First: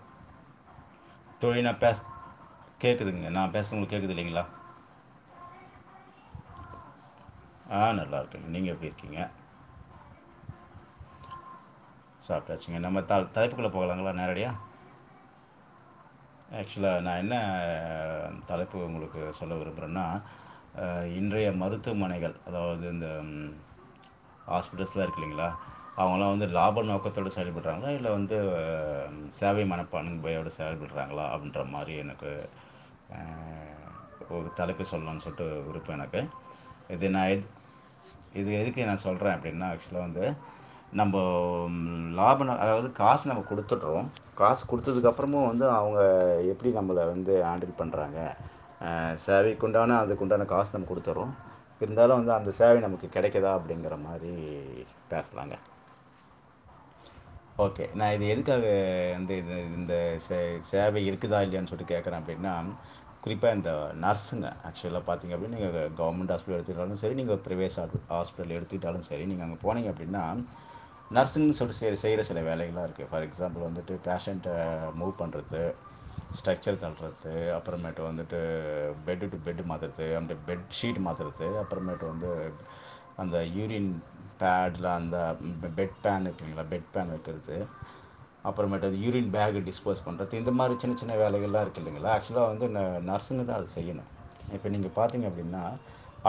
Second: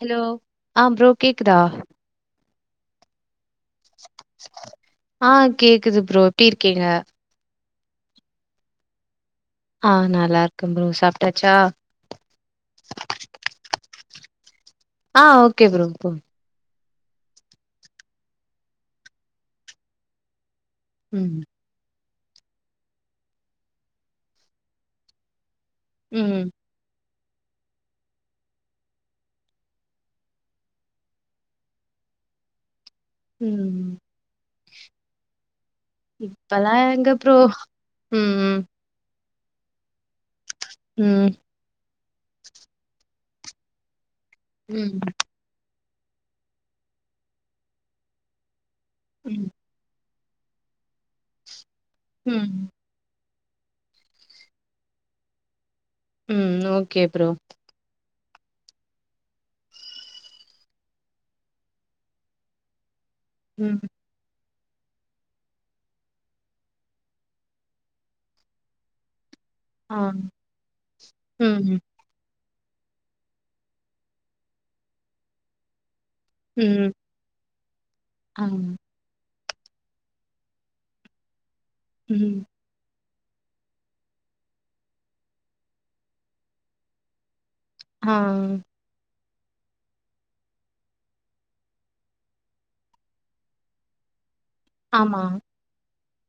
Hello ஆ bro கேக்குதா கேக்குதுங்க நா பேசுறது உங்களுக்கு கேக்குது இல்லைங்களா ஆ கேக்குது ப்ரோ எப்படி இருக்கீங்க ஆ நல்லா இருக்கங்க நீங்க எப்படி இருக்கீங்க ஆ நல்லா இருக்கன் ப்ரோ சாப்பட்டாச்சா சாப்பிட்டாச்சுங்க நம்ம த தலைப்புக்குள்ள போகலாங்களா நேரடியா ஆ ஓகே ப்ரோ போ ஆக்சுவலா நா என்ன தலைப்பு உங்களுக்கு சொல்ல விரும்புறேன்னா ம் இன்றைய மருத்துவமனைகள் அதாவது இந்த ஹாஸ்பிட்டல்ஸலா இருக்கு இல்லைங்களா அவங்களா வந்து ம் லாபம் நோக்கத்தோடு செயல்படுறாங்கல இல்ல வந்து சேவைமனப்பான்மை யோட செயல்ப றாங்களா அப்படின்ற மாரி எனக்கு உம் அஹ், தலைப்பு சொல்லலாம்னு சொல்லிட்டு ஒரு இப்பலாம் எங்க ப்ரோ உம் என்ன ஆக்சுவலா வந்து நம்ம ம் லாபம் அதாவது காசு நம்ம கொடுத்துட்டுறோ காசு ம் கொடுத்ததுக்கப்புறமும் வந்து அவங்க எப்படி நம்மள வந்து ஆண்டில் பண்ணுறாங்க ஆ சேவைக்கு உண்டான அதுக்கு உண்டான காசு நம்ம கொடுத்துறோம் இருந்தாலும் வந்து அந்த ம் சேவை நமக்கு கிடைக்குதா அப்படிங்கிற மாதிரி பேசலாங்க உம் ஓகே ப்ரோ நா இது எதுக்காக வந்து இது இந்த ச சேவை இருக்குதா இல்லையன்னனு சொல்லிட்டு கேட்குறே அப்படின்னா குறிப்பாக இந்த ம் நர்ஸுங்க ஆக்சுவலாக பாதிங்கனா நீங்க கவர்மெண்ட் ஹாஸ்பிட்டல் எடுத்துட்டாலும் சரி நீங்க பிரவேஹாஸ்பல் எடுத்துட்டாலும் சரி நீங்க அங்க போனீங்க ஆ அப்படின்னா நர்ஸு சொல்லி ம் செய்யுற சில வேலைகளாக இருக்குது ஃபார் எக்ஸாம்பிள் வந்துட்டு பேட்டியன்ட் மூவ் பண்ணுறது ஸ்ட்ரக்சர் ம் தள்ளறது அப்புறமேட்டு வந்துட்டு ஆ பெட்டு பெட் மாத்தறது அ பெட் ஷீட் மாத்தறது அப்புற மேட் வந்து ம் அந்த யூரின் பேட்ல அந்த பெட் பேன் இருக்குங்களா பெட் பேன் இருக்கிற ஆ அப்புறமேட்டது யூரின் பேக்கு டிஸ்போஸ் பண்ணுறது இந்த மாதிரி சின்ன சின்ன வேலைகள்லா இருக்கு இல்லைங்களா ஆக்சுவலாக வந்து நர்ஸுங்க தா அது செய்யணும் இப்ப நீங்க ஆமா பாத்தீங்க அப்படின்னா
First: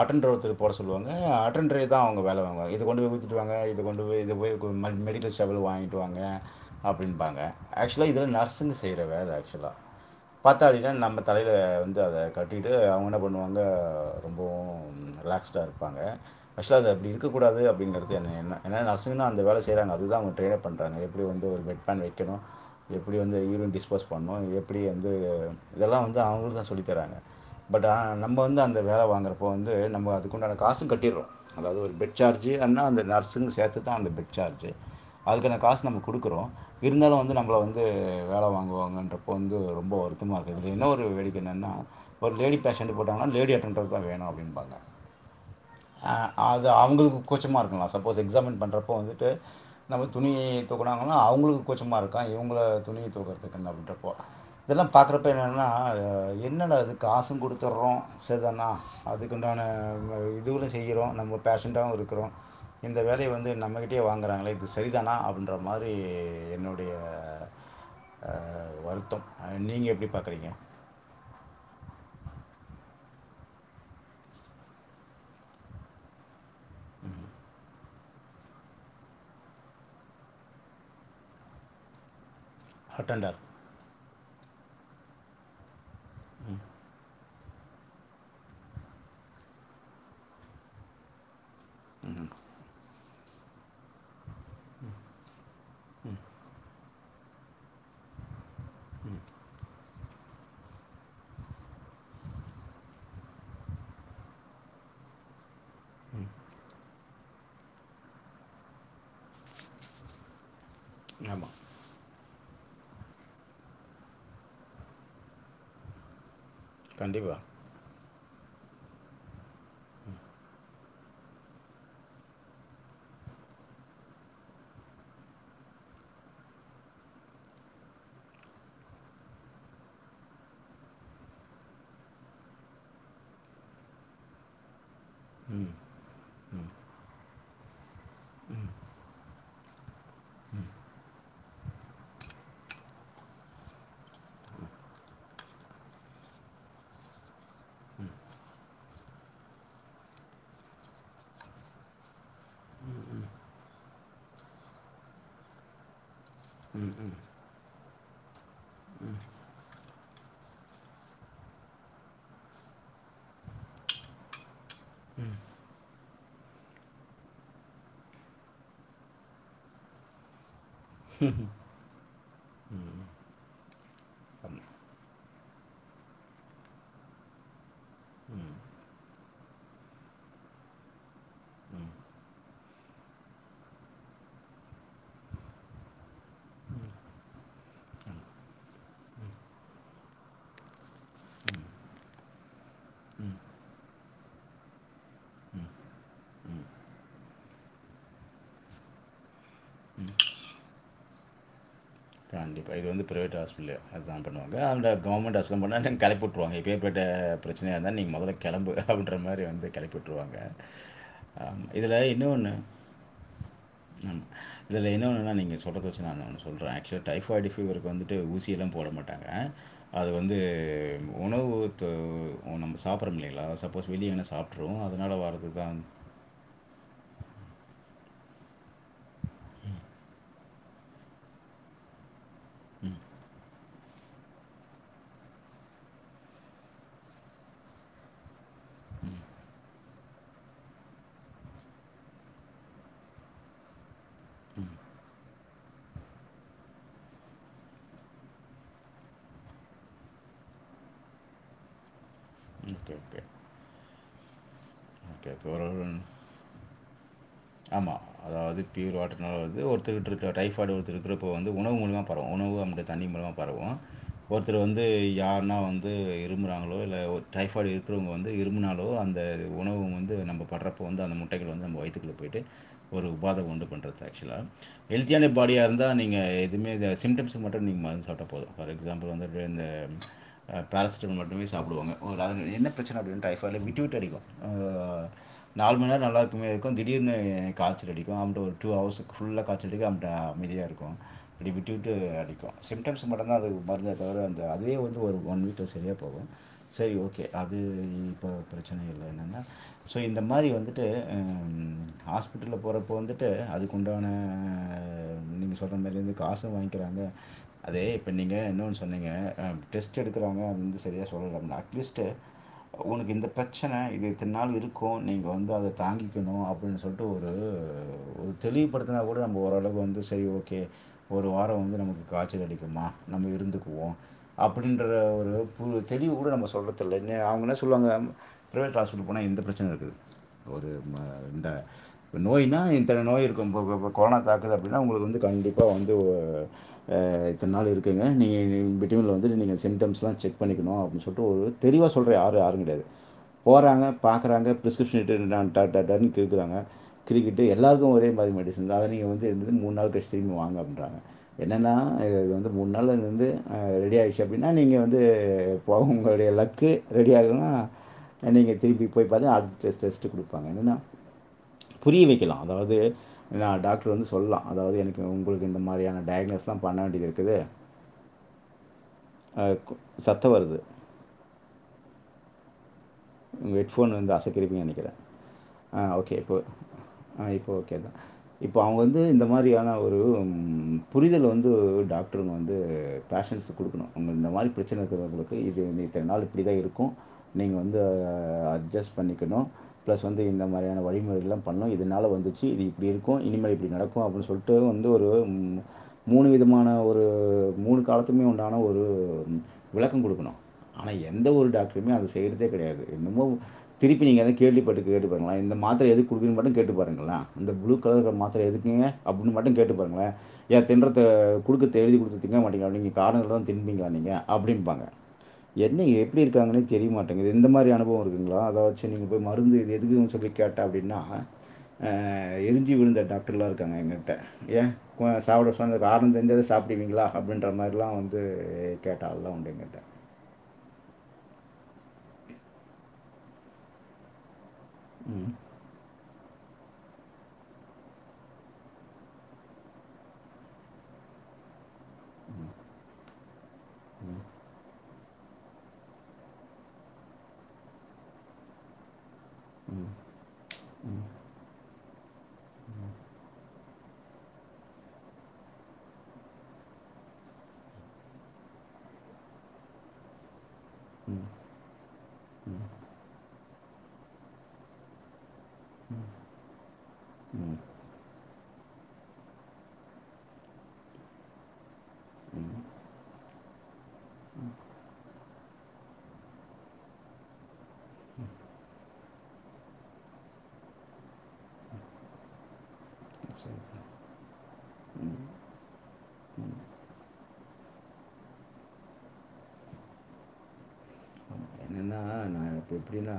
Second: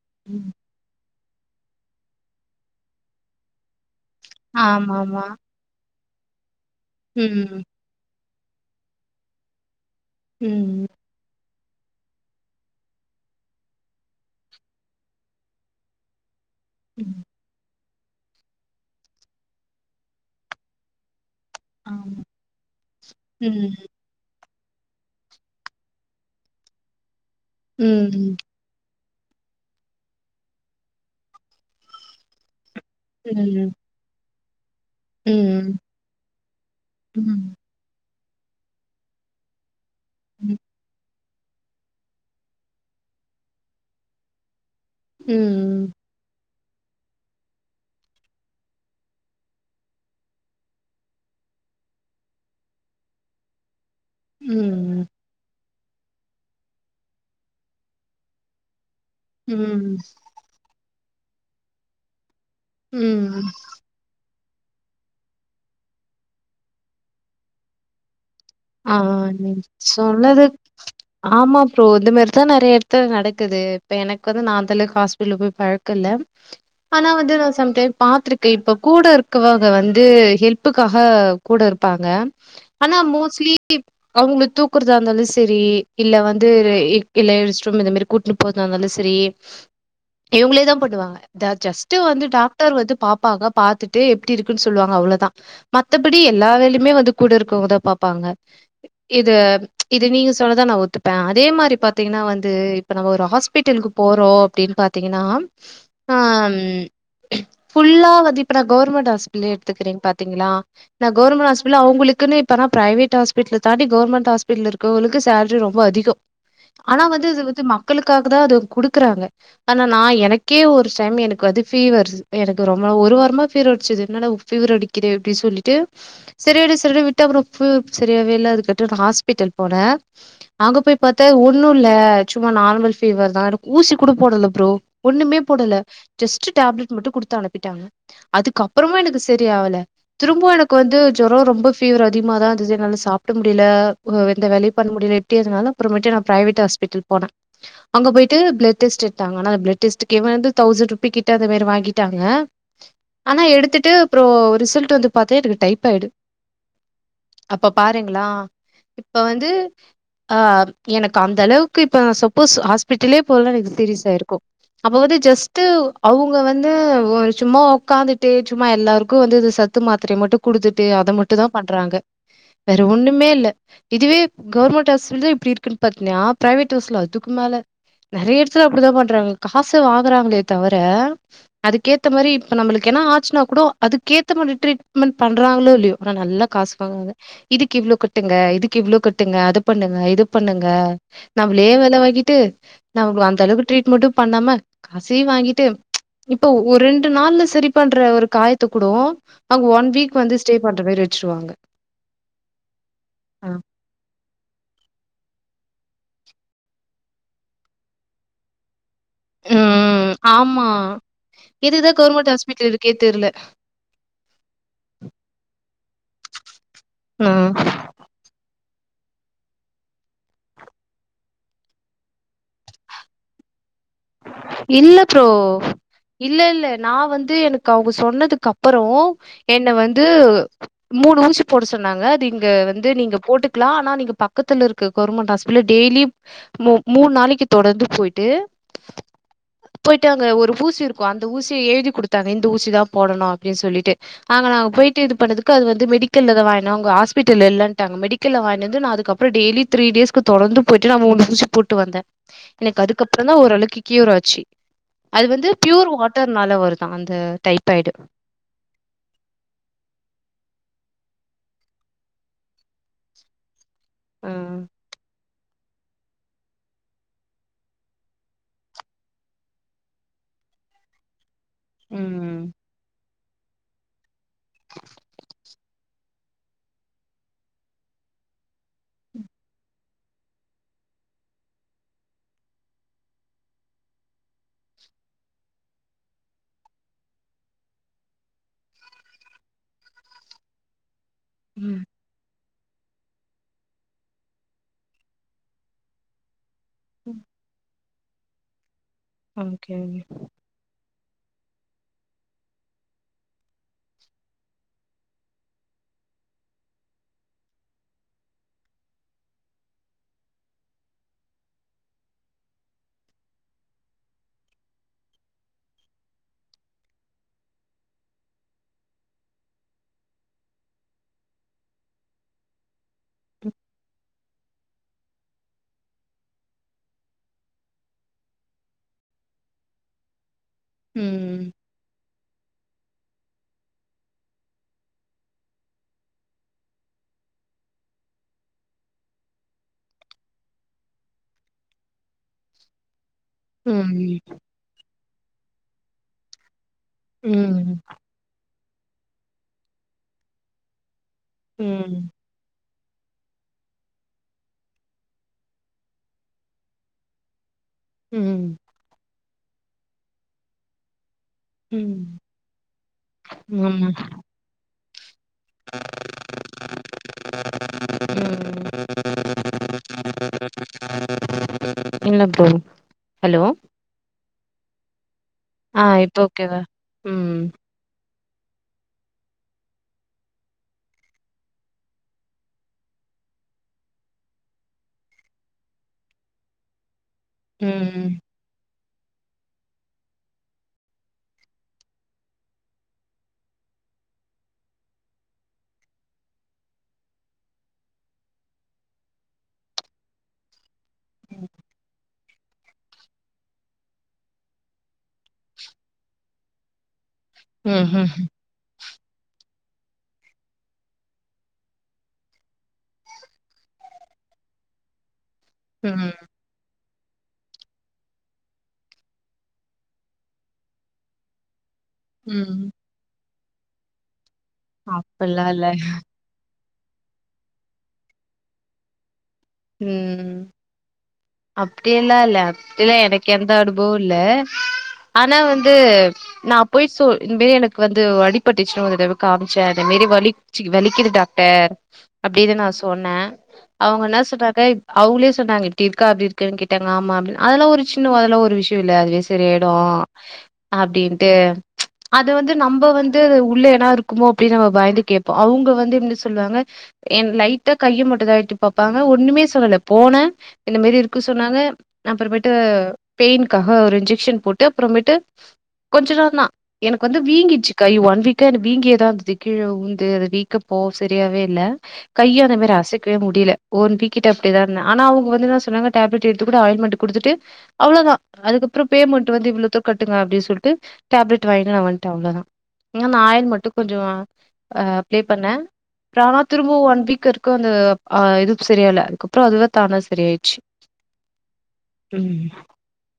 ஆட்டன்டர் ம் ஒருதர் போட சொல்லுவாங ஆ அட்டென்ட்டர் தா அவங்க வேல வாங்க இத கொண்டு போய் உதிட்டு வங்க இத கொண்டு போய் இத போய் ஆமாமா மெடிக்கல் ஷாப்பில் வாங்கிட்டு வாங்க அப்படி வாங்க ம் ஆக்சுவலா இதுல நர்ஸுங்க செய்யற வேல ஆக்சுவலா பார்த்தா அது ம் இத நம்ம தலை ல வந்து அத கட்டிட்டு அவங்க என்ன பண்ணுவாங்க ரொம்பவும் ரிலாக்ஸ்டா இருப்பாங்க ஆக்சுவலா அது அப்படி ம் இருக்க கூடது அப்படிங்கிறது என்னன்ன அசுன்னா அந்த வேல செய்கிறங்க அதுக்கு தா அவங்க டிரெயின்நே பண்றாங்க எப்படி வந்து ஒரு பெட்பன் ஆமா வைக்கணும் எப்படி வந்து ம் யூரின் டிஸ்போஸ் பண்ணு எப்படி வந்து இதெல்லா வந்து அவங்கள தா சொல்லி தராங்க ம் பட் ம் நம்ம வந்து அந்த வேல வாங் றப்ப வந்து நம்ம அதுக்குண்டான காசு கட்டிற்றோ அதாது ஒரு பெட் சார்ஜ் அன்னா அந்த நர்ஸுங்கு சேத்துதா அந்த பெட் சார்ஜு அதுக்கான ம் காசு நம்ப குடுக்குறோ இருந்தாலும் வந்து ம் நம்மள வந்து வேல வாங்குவாங்கன்றப்போ வந்து ஒரு ரொம்ப வருத்தமா ம் இருக்குது என்ன ஒரு வெடி என்னனா ஒரு லேடி பெசன்ட் போட்டாங்கன லேடி அட்டன்டர் தான் வேணும் அப்டிம்பாங்க ம் ம் அது அவங்களுக்கு கூச்சமாருக்கங்களாம் சப்போஸ் எக்ஸாமின் பண்ணுறப்போ வந்துட்டு நம்ம துணியை தூக்குனாங்குன்னா அவங்களுக்கு கூச்சமா இருக்கான் இவங்கள துணிய தூக்கறதுக்கு அப்டின் இதெல்லாம் ம் பாக்குறப்ப என்னா னா என்னடா அது காசும் கொடுத்துறோம் சரிதன்னா அதுக்குண்டான ம் இதுல செய்கிறோம் நம்ம பேஷண்டாவும் இருக்கிறோம் இந்த வேலைய ம். வந்து நம்மகிட்டயே வாங்கறாங்களே சரிதானா அப்படின்ற மாரி என்னுடைய அ வருத்தம். ஆஹ் நீங் நீங்க எப்படி சொன்னது பார்க்குறீங்க? ஆமா ஃப்ரோ இது மாரிதான் நிறைய எடத் த நடக்குது இப்ப எனக்கு வந்து நான் அந்தளவுக் ஹாஸ்பெடல் போய் பழக்க இல்ல ஆனா வந்து நான் சம்டைம் பாத்திருக்கேன் இப்ப கூட இருக்கவுக வந்து ஹெல்ப்புக்காக கூட இருப்பாங்க ஆனா அட்டெண்டர். மோஸ் அவங்க தூக்குறதா இருந்தாலும் சரி இல்ல வந்து இல்ல ரெஸ்ட்ரும் இந்த மாரி கூட்டுன்னு போறதாந்தாலும் சரி இவங்களே தா பன்னுவாங்க தா ஜஸ்ட்டு வந்து ம். டாக்டர் வந்து பாப்பாங்க பாத்துட்டு எ ப்டி இருக்குன்னு சொல்லுவாங்க அவ்ளோதான் மத்தபடி எல்லா வேலையுமே வந்து கூட இருக்கவங்கத பாப்பாங்க இது இது நீங்க சொன்னதா நா ஒத்துப்பே அதே மாரி பாத்தீங்கன்னா வந்து இப்ப நம்ம ஒரு ஹாஸ்பிட்டலுக்கு போறோம் அப்டின் பாத்தீங்கன்னா ஹம் ஃபுல்லா வந்து இப்ப நான் கவர்மெண்ட் ஹாஸ்பிடலயே எடுத்துக்கிறேன் பாத்தீங்களா நா ஆமா. கவுர்மெண்ட் ஹாஸ்பிடல்ல அவுங்களுக்குன்ன இப்பனா பிரவேட் ஹாஸ்பி ட்லதாண்டி கவர்மெண்ட் ஹால் இருக்கவளுக்கு சேரி ரொம்போ அதிகோம் ஆனா வந்து கண்டிப்பா. து வந்து மக்களுக்கா கதான் அது குடுக்குறாங்க ஆனா நான் எனக்கே ஒரு டைம் எனக்கு வந்து ஃபீவரு எனக்கு ரொம்ப ஒருவார மா ஃபீவரடிச்சது என்னடா உப்ஃபீவரடிக்கிதே அப்டி சொல்லிட்டு சரியாயிடு சரி விட்டா அப்புறோ ஃபீ சரியவேல்ல அது கட்டு நான் ஹாஸ்பிட்டல் போனேன் அங்க போய் பார்த்தே ஒன்னும் இல்ல சும்மா நார்மல் ஃபீவர் தான் எனக்கு ஊசி கூட போடல ப்ரோ ஒண்ணுமே ம். போடல ஜஸ்ட் ம். டேப்லட் மட்டும் குடுத்து அனுப்பிட்டாங்க அதுக்கப்புறமும் எனக்கு சரிஆவல திரும்பவும் எனக்கு வந்து ஜொரோ ரொம்ப ஃபீவர் அதிகமா தான் சி என்னால சாப்பிட முடியல எந்த வேலயு பண்ண முடியல எப்டி அதனால அப்புறமேட்டு நான் பிரைவேட் ஹாஸ்பிட்டல் போன அங்க போயிட்டு பிளட் டெஸ்ட் எட்தாங்க ஆனா பிளட் டெஸ்ட்டுக்கே வந்து தௌசண்ட்ருபி கிட்ட அந்த மேரி வாங்கிட்டாங்க உம் ஆனா எடுத்துட்டு அப்புறோ ரிசல்ட் வந்து பாதே எனக்கு டைப்பாயிடு உம் உம் அப்ப பாருங்களா இப்ப வந்து ஆஹ் எனக்கு அந்த அளவுக்கு இப்ப சப்போஸ் ஹாஸ்பிட்டலே போல்னா எனக்கு சீரியஸ் ஆயிருக்கும் அப்ப வந்து ஜஸ்ட்டு அவுங்க வந்து சும்மா உக்காந்துட்டே சும்மா எல்லாருக்கும் வந்து இத சத் து மாத்திரய மட்டு குடுத்துட்டு அத ம். மட்டும் தா பண்றாங்க வேற ம் ஒண்ணுமே இல்ல இதுவே ஆமா கவுர்மெண்ட் ஹாஸ்பில்தா இப்டி இருக்குன்னு பாத்தீன்னா பிரவேட் ஹாஸ்பில் அதுக்கு மேல நிறைய ம் இடத்துல அப்டிதான் பண்றாங்க காசு வாங்குறாங்களே தவிர ம் அதுக்கேத்த மாதிரி இப்ப நம்பளுக்கு எத் னா ஆச்சுனா கூட அதுக்கேத்த மாரி ட்ரீட்மெண்ட் பண்றாங்களோ இல்லையோ உனா நல்ல காசுவாங்கராங்க இதுக்கு இவ்ளோ கட்டுங்க இதுக்கு இவ்ளோ கட்டுங்க அது பண்ணுங்க இது பண்ணுங்க நம்பளே வேலை வாங்கி ட்டு நம்ப ம் அந்த அளவுக்கு ட்ரீட்மெண்டும் பண்ணாம காசையும் வாங்கிட்டு ம் இப்போ ம் ஒரு ரெண்டு நாள்ல சரி பண்ற ஒரு காயத்தை கூட அங்க ஒன் வீக் வந்து ஸ்டே பண்ற மாறி இருக் வச்சிருவாங்க கண்டிப்பா இது வந்து பிரவேட் ஹாஸ்பல்லயே அதான் பண்ணுவாங்க அந்த கவுர்மெண்ட் ஹாஸ் [unintelligible] கிளப்பி விட்டுருவங்க எப்பேர்பட்ட பிரச்சனைய இருந்தாலு நீ முதல்ல கிளம்பு அப்படின்ற மாரி வந்து கெளப்பி ம். உட்டுருவாங்க ஆமா. அஹ் எதுக்குதா இதுல கவர்மெண்ட் இன்னோன்னு ஹாஸ்பிட்டல் இருக்கே தெர்ல இதுல என்ன ஒண்ணுன்னா நீங்க சொல்றத வச்சு நானு ஒன்னு சொல்றேன் ஆக்சுவல் ஆ டைப்பாயிடு ஃபீவருக்கு வந்துட்டு ஊசி எல்லாம் போட மாட்டாங்க அது வந்து உணவு து நம்ம சாப்ரோ இல்லிங்களா சப்போஸ் வெளிய எங்கனா சாப்ட்டுருவோம். இல்ல அதனால ப்ரோ வர்றது தான். இல்ல இல்ல நா வந் து எனக்கு அவ்ங்க சொன்னதுக்கப்பறோ என்ன வந்து மூணு ஊசி போட சொன்னாங்க அது இங் க வந்து நீங்க போட்டுக் லா ஆனா நீங்க பக்கத்துல இருக்க கவர்மெண்ட் ஹாஸ்பிடல்ல டெய்லி மூ மூண் நாளைக்கு தொடர்ந்து போயிட்டு ம் போய்டட்டு அங்க ஒ ஒரு ஊசி இருக்கு அந்த ஊசிய எழுதி குடுத்தாங்க இந்த ஊசி தா போடணு அப்டின் சொல்லிட்டு அவ்ங்க ஆ போயிட்டு இது பண்ணதுக்கு அவ்ங்க வந்து மெடிக்கல்ல இத வாய்ன்ட்வாங்க ஹாஸ்பிட்டல்ல இல்லன்டாங்க மெடிக்கல்ல வாய்ன்டு வந்து நா அதுக்கப்பற டெய் லி த்ரீ டேஸ்க்கு தொடர்ந்து போயிட்டு நானு அந்த ஊசி போட்டு வந்தே எனக்கு ஓகே, அதுக்கப்ற ஓகே. றந்தா ஓரளவுக்கு கியூர் ஆச்சு அது ஓகே, ஓகே. வந்து பியூர் ஒரு வாட்டர்னால வருது தா அந்த டைப்பாய்டு அது பியூர் வாட்டர்னால வருது ஒருத்தருட்ருக்கிற டைஃபாய்டு ஒருத்தருக்கிறப்போ வந்து உணவு மூலியமா பரவு உணவு நம்முடைய தண்ணி மூலியமா பரவு ஆ ஒருத்தர் வந்து யார் னா வந்து இரும்முறாங்களோ இல்ல ஒரு டைபாய்ட் இருக்குறவ்ங்க வந்து இரும்முனாலோ அந்த உணவ வந்து நம்ப பட்றப்போ வந்து அந்த முட்டைகள் வந்து நம்ம வயித்துக்குள்ள போயிட்டு ம் ஒரு உபாதை உண்டு பண்றது ஆக்சுவ்லா ஹல்தியான பாடியா இருந்தா நீங்க எதுமேதா சிம்டம்ஸுக்கு மட்டு மருந்து சாப் டா போது ஃபார் எக்ஸாம்பிள் வந்துட்டு இந்த ஆ பேரசிட்டமல் மட்டுமே சாப்டுவாங்க ஒனக்கு அதுல என்ன பிரச்சன அப்டின் கா காரணம் விட்டு விட்டு அடிக்கு ஆ நாலு மணி நேர நல்லா இருக்க மாரி இருக்கு திடீர்னு காச்சல் அடிக் க்கு அந்த ஒரு டூ ஹவர்ஸுக்கு ஃபுல்லா காச்சல்ருக்கு அம்ட்டு அமேதியா இருக்கு இப்டி விட்டு ம் விட்டு அடிக்கு சிம்டம்ஸுக்கு மட்டுந்தா அது ஒரு பதிலே தவர அந்த அதுவே வந்து ஒரு ஒன் வீக்ல செரியா போகு செரி ஓகே அது இப்போ பிரச்சன இல்ல என்னென்னா ஸோ ஓகேங்க இந்த மாரி வந்து ட்டு ம் ஹாஸ்பிட்டல்ல போறப் ப வந்துட்டு அதுக்குண்டான நீங்க சொல்ற மாரிதா காசே வாங்கிக்கிறாங்க அது இப்ப நீங்க இன்னொன் சொன்னீங்க அம் டெஸ்ட்டு எடுக்குறாங்க அத வந்து செரியா சொல்லலனா அட்லீஸ்ட்டு ஒனக்கு இந்த பிரச்சன இது இத்தன் நாள் இருக்கு நீங்க வந்து அத தாங்கிக்கணு அப்டின் சொல்ட்டு ஒரு ஒ ஒரு தெளிவுபடுத்துனா தானே கூட நம்ப ஓரளவு வந்து செரி ஓகே ஒரு வார வந்து நமக்கு காச்சல் அடிக்குமா நம்ம இருந்துக்குவோ அப்பிடிங்குற ஒரு உழைப்பு தெரியு கூட நம்ம சொல்றதில்ல என்ன அவ்ங்க என்ன சொல்லுவாங்க ப்ரைவேட் ஹாஸ்பிட்டல் போனா இந் த பிரச்சன இருக்குது ஒரு மா இந்தா ம் எ நோயினா இந் இத்தன நோய் இருக்குன் போக இப்ப கொரோனா தாக்குது அப்டின்னா உங்களுக்கு வந்து கண்டிப்பா வந்து அ இத்தன நாளு இருக் குங்க நீங்க எ பிட்வின்ல வந்து நீங்க அந்த சிம்டம்ஸ்லா செக் பண்ணிக்கணு அப்டின் சொல்ட்டு தெளிவா சொல்றது ஆரு ஆருங் கெடையாது போறாங்க ம் பாக்றாங்க பிரிஸ்கிரிப்ஷனல் தெரியிதான் டாட் டாட் டாட்ன்னு கிறுக்குறாங்க கிறிக்கிட்டு ம் எல்லாருக்கு ஒரே மாரி மெடிசன் தா அத நீங்க வந்து திடீர்னு மூண் நாள் கழிச்சு திரும்பி வாங்க அப்டின்றாங்க என்னென்னா ம் இது இது வந்து மூணு நாள்ல அது வந்து அ ரெடி ஆய்ருச்சு அப்டின்னா நீங்க வந்து போங்க உங்களுடைய லக்கு ரெடி ஆகலன்னா நீங்க ம் திருப்பி போய் பாத்தினா அடுத்த டெஸ்ட் டெஸ்ட்டு குடுப்பாங்க என்னன்னா ம் அதாவ்து ஏனா ஆமா டாக்ட்ரு வந்து சொல்லா அதாவ்து எனக்கு அ உங்களுக்கு இந்த மாரியான டயக்னஸ்லா பண்ண வேண்டியது இருக்குது ம் அ கொ சத்த வருது இல்ல ப்ரோ ஹலோ உங்க ஹெட் ஃபோன் வந்து அசைக்கிறீங்கன் நெனைக்கிறே ஆ ஓகே இப்ப இப்போ ஓகேவா ஆ ம் இப்போ ஓகேதா இப்ப அவ்ங்க வந்து இந்த மாரியான ஒரு ம் புரிதல் வந்து டாக்ட்ருங்க வந்து பேஷண்ட் ஸுக்கு குடுக்கணு அங்க இந்த மாரி பிரச்சன இருக்கிறவ்ங்களுக்கு இது வந்து இத்தன நாள் இப்டிதா இருக்கு நீங் க ம் அட்ஜஸ் பண்ணிக்கணு பிளஸ் வந்து இந்த மாரியான வழிமுறைகள்லா பண்ணோ இதுனால வந்துச்சு இது இப்டி இருக்கு இனிமேல் இப்டி நடக் கு அப்டின் சொல்ட்டு வந்து ஒரு மூ மூணு விதமான ஒரு மூணு காலத்துக்மே உண்டான ஒரு அம் விளக்க குடுக்கணு ஆனா எந்த ஒரு டாக்ட்ருமே அத செ ய்ய கெடையாது என்னமோ ஒன்னு திருப்பி நீங்க வந்து கேள்விப்பட்டு கேட்டுப்பாருங்களே இந்த மாத்தர எதுக்கு குடுக்குறீங்க மட்டு கேட்டு பாருங்களே இந்த ப்ளூ கலர்ல ம்ஹும் மாத்தற எதுக்குங்க அப்டினு மட்டு கேட்டு பாருங்களே ஏ தின்றத்த குடுக்கற்த்த எழுதி குடுக்கிறது திங்க மாட்டீங்களாங்க நீங்க காரண சொன்னாதா திம்பீங்களாங்க ங்க அப்டின்பாங்க என்ன ம் எப்டி இருக்காங்கனே தெரியமாட் எனக்கு இந்த மாரி அனுபவோ இருக்குங்களா அத வச்சி நீங்க போய் மருந்து இது எதுக்குன் சொல்லி கேட்டா அப்டின்னா அ ம் எரிஞ்சி விழுந்த டாக்டர்லா இருக்காங்க எங்ககிட்ட ஏ கொ அப்பல்லா சாப்ட இல்ல சொன்னா காரணோ தெரிஞ்சாதா ஸ் சாப்டுவீங்களா அப்டின்ற மாரிலா வந்து கேட்ட ஆள்ளா உண்டு என்கிட்ட. ம் அப்டியெல்லா இல்ல அப்டிலா எனக்கு எந்த அனுபவோ இல்ல ம். ஆனா வந்து நாப் போய் சொல் இதுவே எனக்கு வந்து அடிபட்டுச்சின்னு ஒரு தடவ காமிச்ச அத மேரி வலிச்சி வலிக்குது டாக்டர் அப்டிதா நா சொன்ன அவங்க ம் நர்ஸ் ஸே அவுங்களே சொன்னாங்க இப்டி இருக்க அப்டி இருக்கு கேட்டாங்க ஆமா அப்டின்ன அதெல்லா ஒரு சின்ன அதல ஒரு விஷயோ இல்ல அதுவே சரியாயிடு ம் ம் அப்டின்ட்டு அது வந்து நம்ப வந்து உள்ள எது ன்னா இருக்குமோ அப்டினு நம்ம பயந்து கேபோ அவுங்க வந்து என்ன சொல்லுவாங்க என் லைட்டா கைய மட்டுதா எடுத்து பாப்பாங் நா ஒண்ணுமே சொல்லல போன இந்த மேரி இருக்கு ம் சொன்னாங்க அப்புறமேட்டு ம் பெயின்காக ஒரு இன்ஜெக்ஷன் போட்டு அப்புறமேட்டு கொஞ்ச நேரதா எனக்கு வந்து ம் வீங்கிட்ச்சி கை ஒன் வீக் க என்ன‌ வீங்கியேதா இருந்தது கீழ உந்து அது வீக்க போ சரியாவே இல்ல கைய அந்த ம் மேரி அசைக்கவே முடில ஒன் வீக்கிட்ட அப்டியேதா இருந்த ஆனா அவுங்க வந்து என்ன சொன்னாங்க டேப்லெட் எடுத்து கூட ஆயின்மெண்ட் குடுத்துட்டு அவ்ளோதா அதுக்கு அப்றம் பேமெண்ட்டு வந்து இவ்ளோத்துக்கு கட்டுங்க அப்டி சொல்ட்டு டேப்லெட் வாங்கிட்டு நா வன்ட அவ்ளோதா ம் ஞாயர் சரி மட்டு சரி கொஞ்சோ அ ம் அப்ளே பண்ண ஆனா திரும்ப ஒன் வீக்கு இருக்கு வந்து அ இது சரியாள்ள அதுக்கப்புறோ அதுவே தானா சரியாயிச்சி அ இப்ப இப்டியெல்ல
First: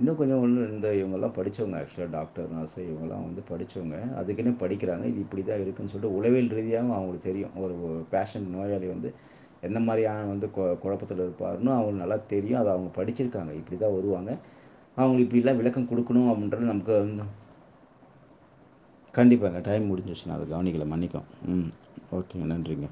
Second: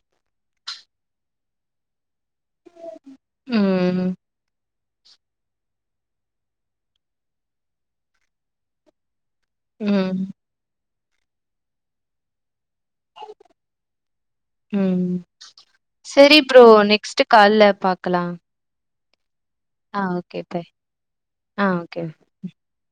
இன்னு கொஞ்ச ஒன்னு இருந்த இவங்கல்லா படிச்சவங்க ஆக்சுவலா டாக் டர் நர்ஸ்சு இவங்கல்லா வந்து படிச்சவங்க ம் அதுக்கின்னே படிக் க்குராங்க இது இப்டிதா இருக்குன் சொல்ட்டு உளவியல் ரீதியாவு அவுங்களுக் தெரியு ஒரு ஒ பேஷன் நோயாளி வந்து எந்த மாரியான ம் வந்து கொ கொழப்பத்துல இருப்பாருன்னு அவுங்க நல்லா தெரியு அது அவுங்க பட் டிச்சிருக்காங்க இப்டிதா வருவாங்க ம் அவங்களுக்கு இப்படிலாம் விளக்கம் கொடுக்கணும் செரி ப்ரோ அப்படின்றது நமக்கு நெக்ஸ்ட்டு வந்து- கால்ல பாக்கலா கண்டிப்பாங்க டைம் ஆ முடிஞ்சிர்ச்சி நா ஓகே அத பாய் கவனிக்கல மன்னிக்கோ ம் ஓகே நன்றிங்க